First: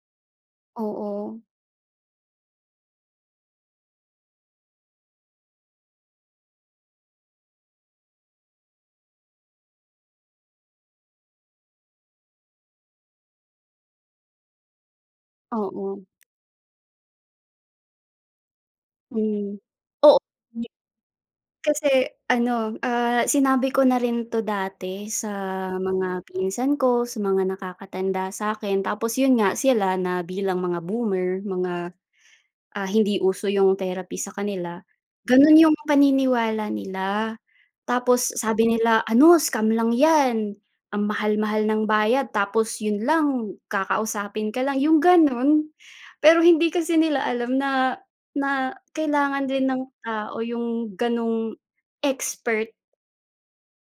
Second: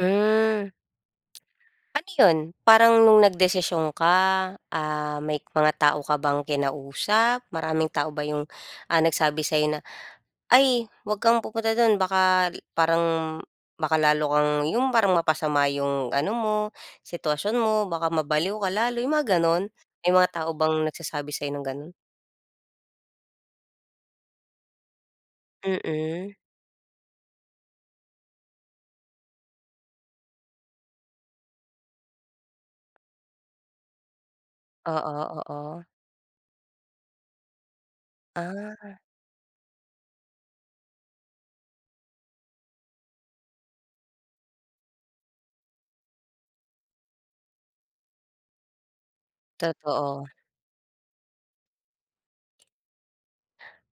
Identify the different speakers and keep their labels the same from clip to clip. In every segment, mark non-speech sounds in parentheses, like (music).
Speaker 1: Hmm.
Speaker 2: Oo.
Speaker 1: Ano 'yon? Parang nung nagdesisyon ka, ah, may mga tao ka bang kinausap? Maraming tao ba yung, ah, nagsabi sa'yo na, "Ay, huwag kang pupunta do'n. Baka i parang, baka lalo kang yung parang mapasama
Speaker 2: Oo.
Speaker 1: yung ano mo, sitwasyon mo. Baka mabaliw ka lalo," yung
Speaker 2: Hmm. O
Speaker 1: mga
Speaker 2: 'di.
Speaker 1: gano'n. May mga tao bang nagsasabi sa'yo ng
Speaker 2: Kasi
Speaker 1: gano'n?
Speaker 2: ano, ah, sinabi ko na rin 'to dati sa mga
Speaker 1: Mm.
Speaker 2: pinsan ko, sa mga nakakatanda sa'kin, tapos yun nga sila na bilang mga boomer, mga, ah, hindi uso yung therapy sa kanila,
Speaker 1: Oo,
Speaker 2: ganun yung
Speaker 1: oo.
Speaker 2: paniniwala nila. Tapos sabi
Speaker 1: Ah.
Speaker 2: nila, ano scam lang 'yan. Ang mahal-mahal ng bayad, tapos yun lang kakausapin ka lang, yung ganun. Pero hindi kasi nila alam na na kailangan din ng
Speaker 1: Totoo.
Speaker 2: tao yung ganung expert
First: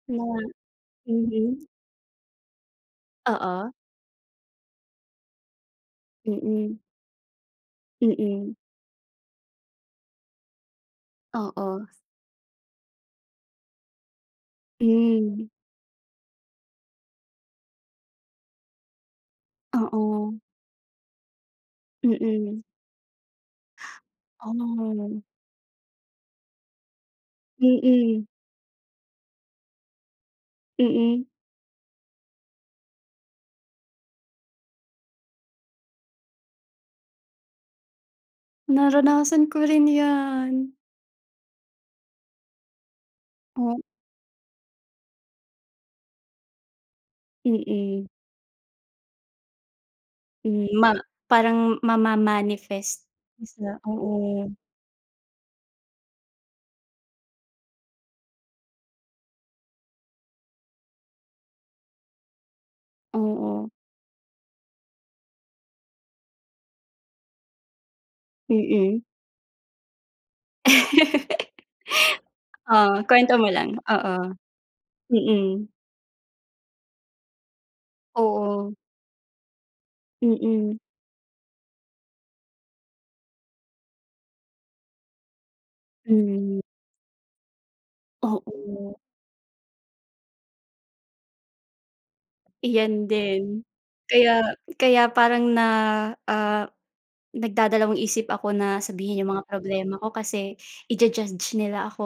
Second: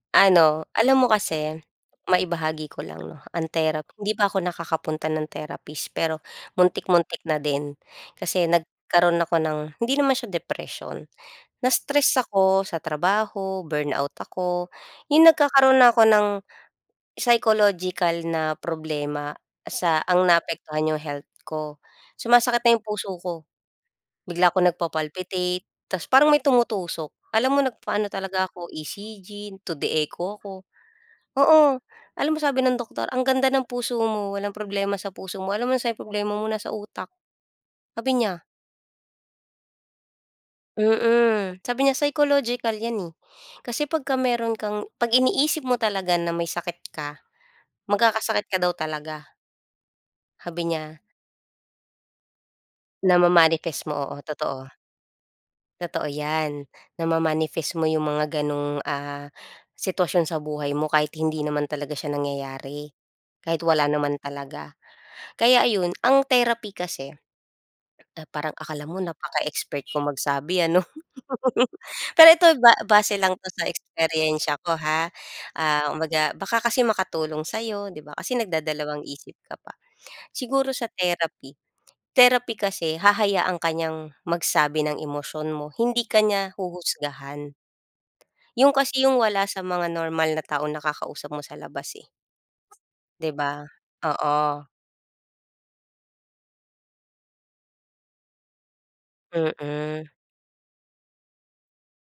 Speaker 2: no'n.
Speaker 1: Ano, alam mo kasi
Speaker 2: Mhm.
Speaker 1: maibahagi ko lang 'no, ang
Speaker 2: Oo.
Speaker 1: therapy, hindi pa ako nakakapunta ng therapist, pero
Speaker 2: Mm.
Speaker 1: muntik-muntik na din. Kasi
Speaker 2: Mm.
Speaker 1: nagkaroon ako ng, hindi naman siya depression.
Speaker 2: Oo.
Speaker 1: Na-stress ako sa trabaho, burnout ako, yung
Speaker 2: Hmm.
Speaker 1: nagkakaroon na ako ng psychological na problema sa ang
Speaker 2: Oo.
Speaker 1: naapektuhan yung health ko.
Speaker 2: Mm.
Speaker 1: Sumasakit na yung puso ko. Bigla ako
Speaker 2: Oh.
Speaker 1: nagpa-palpitate tas parang may tumutusok. Alam mo nagpaano
Speaker 2: Mm.
Speaker 1: talaga ako, ECG, 2D echo ako,
Speaker 2: Mm.
Speaker 1: oo. Alam mo sabi ng doktor, ang ganda ng puso mo. Walang problema sa puso mo. Alam mo nasa'n problema mo? Sa utak, sabi niya.
Speaker 2: Naranasan ko rin 'yan.
Speaker 1: Mm. Sabi niya, psychological 'yan, eh.
Speaker 2: Hmm.
Speaker 1: Kasi pagka meron kang pag-iniisip mo talaga na may sakit ka,
Speaker 2: Mm.
Speaker 1: magkakasakit ka daw talaga. Sabi
Speaker 2: Hmm, ma
Speaker 1: niya.
Speaker 2: parang mama-manifest na,
Speaker 1: Nama-manifest mo, oo.
Speaker 2: oo.
Speaker 1: Totoo. Totoo 'yan, nama-manifest mo yung mga gano'ng, ah, sitwasyon sa buhay mo kahit hindi naman talaga siya nangyayari, kahit
Speaker 2: Oo
Speaker 1: wala naman talaga. Kaya ayun, ang therapy kasi na parang akala mo
Speaker 2: Mm.
Speaker 1: napaka-expert ko magsabi ano.
Speaker 2: (laughs)
Speaker 1: (laughs) Pero ito, ba
Speaker 2: Oh,
Speaker 1: base
Speaker 2: kuwento
Speaker 1: lang 'to
Speaker 2: mo
Speaker 1: sa
Speaker 2: lang, oo.
Speaker 1: eksperyensiya ko, ha.
Speaker 2: Mm.
Speaker 1: Ah, kumbaga baka kasi makatulong sa'yo, di ba? Kasi
Speaker 2: Oo.
Speaker 1: nagdadalawang isip ka pa. Siguro
Speaker 2: Mm.
Speaker 1: sa therapy, therapy kasi hahayaan ka niyang magsabi ng emosyon mo, hindi ka niya
Speaker 2: Mm.
Speaker 1: huhusgahan. Yung
Speaker 2: Oo.
Speaker 1: kasi yung wala sa mga normal na taong nakakausap mo sa labas, eh.
Speaker 2: Iyan
Speaker 1: Di ba?
Speaker 2: din. Kaya
Speaker 1: Oo.
Speaker 2: kaya parang na ah, nagdadalawang-isip ako na sabihin yung mga problema ko
Speaker 1: Mm.
Speaker 2: kasi iju-judge nila ako.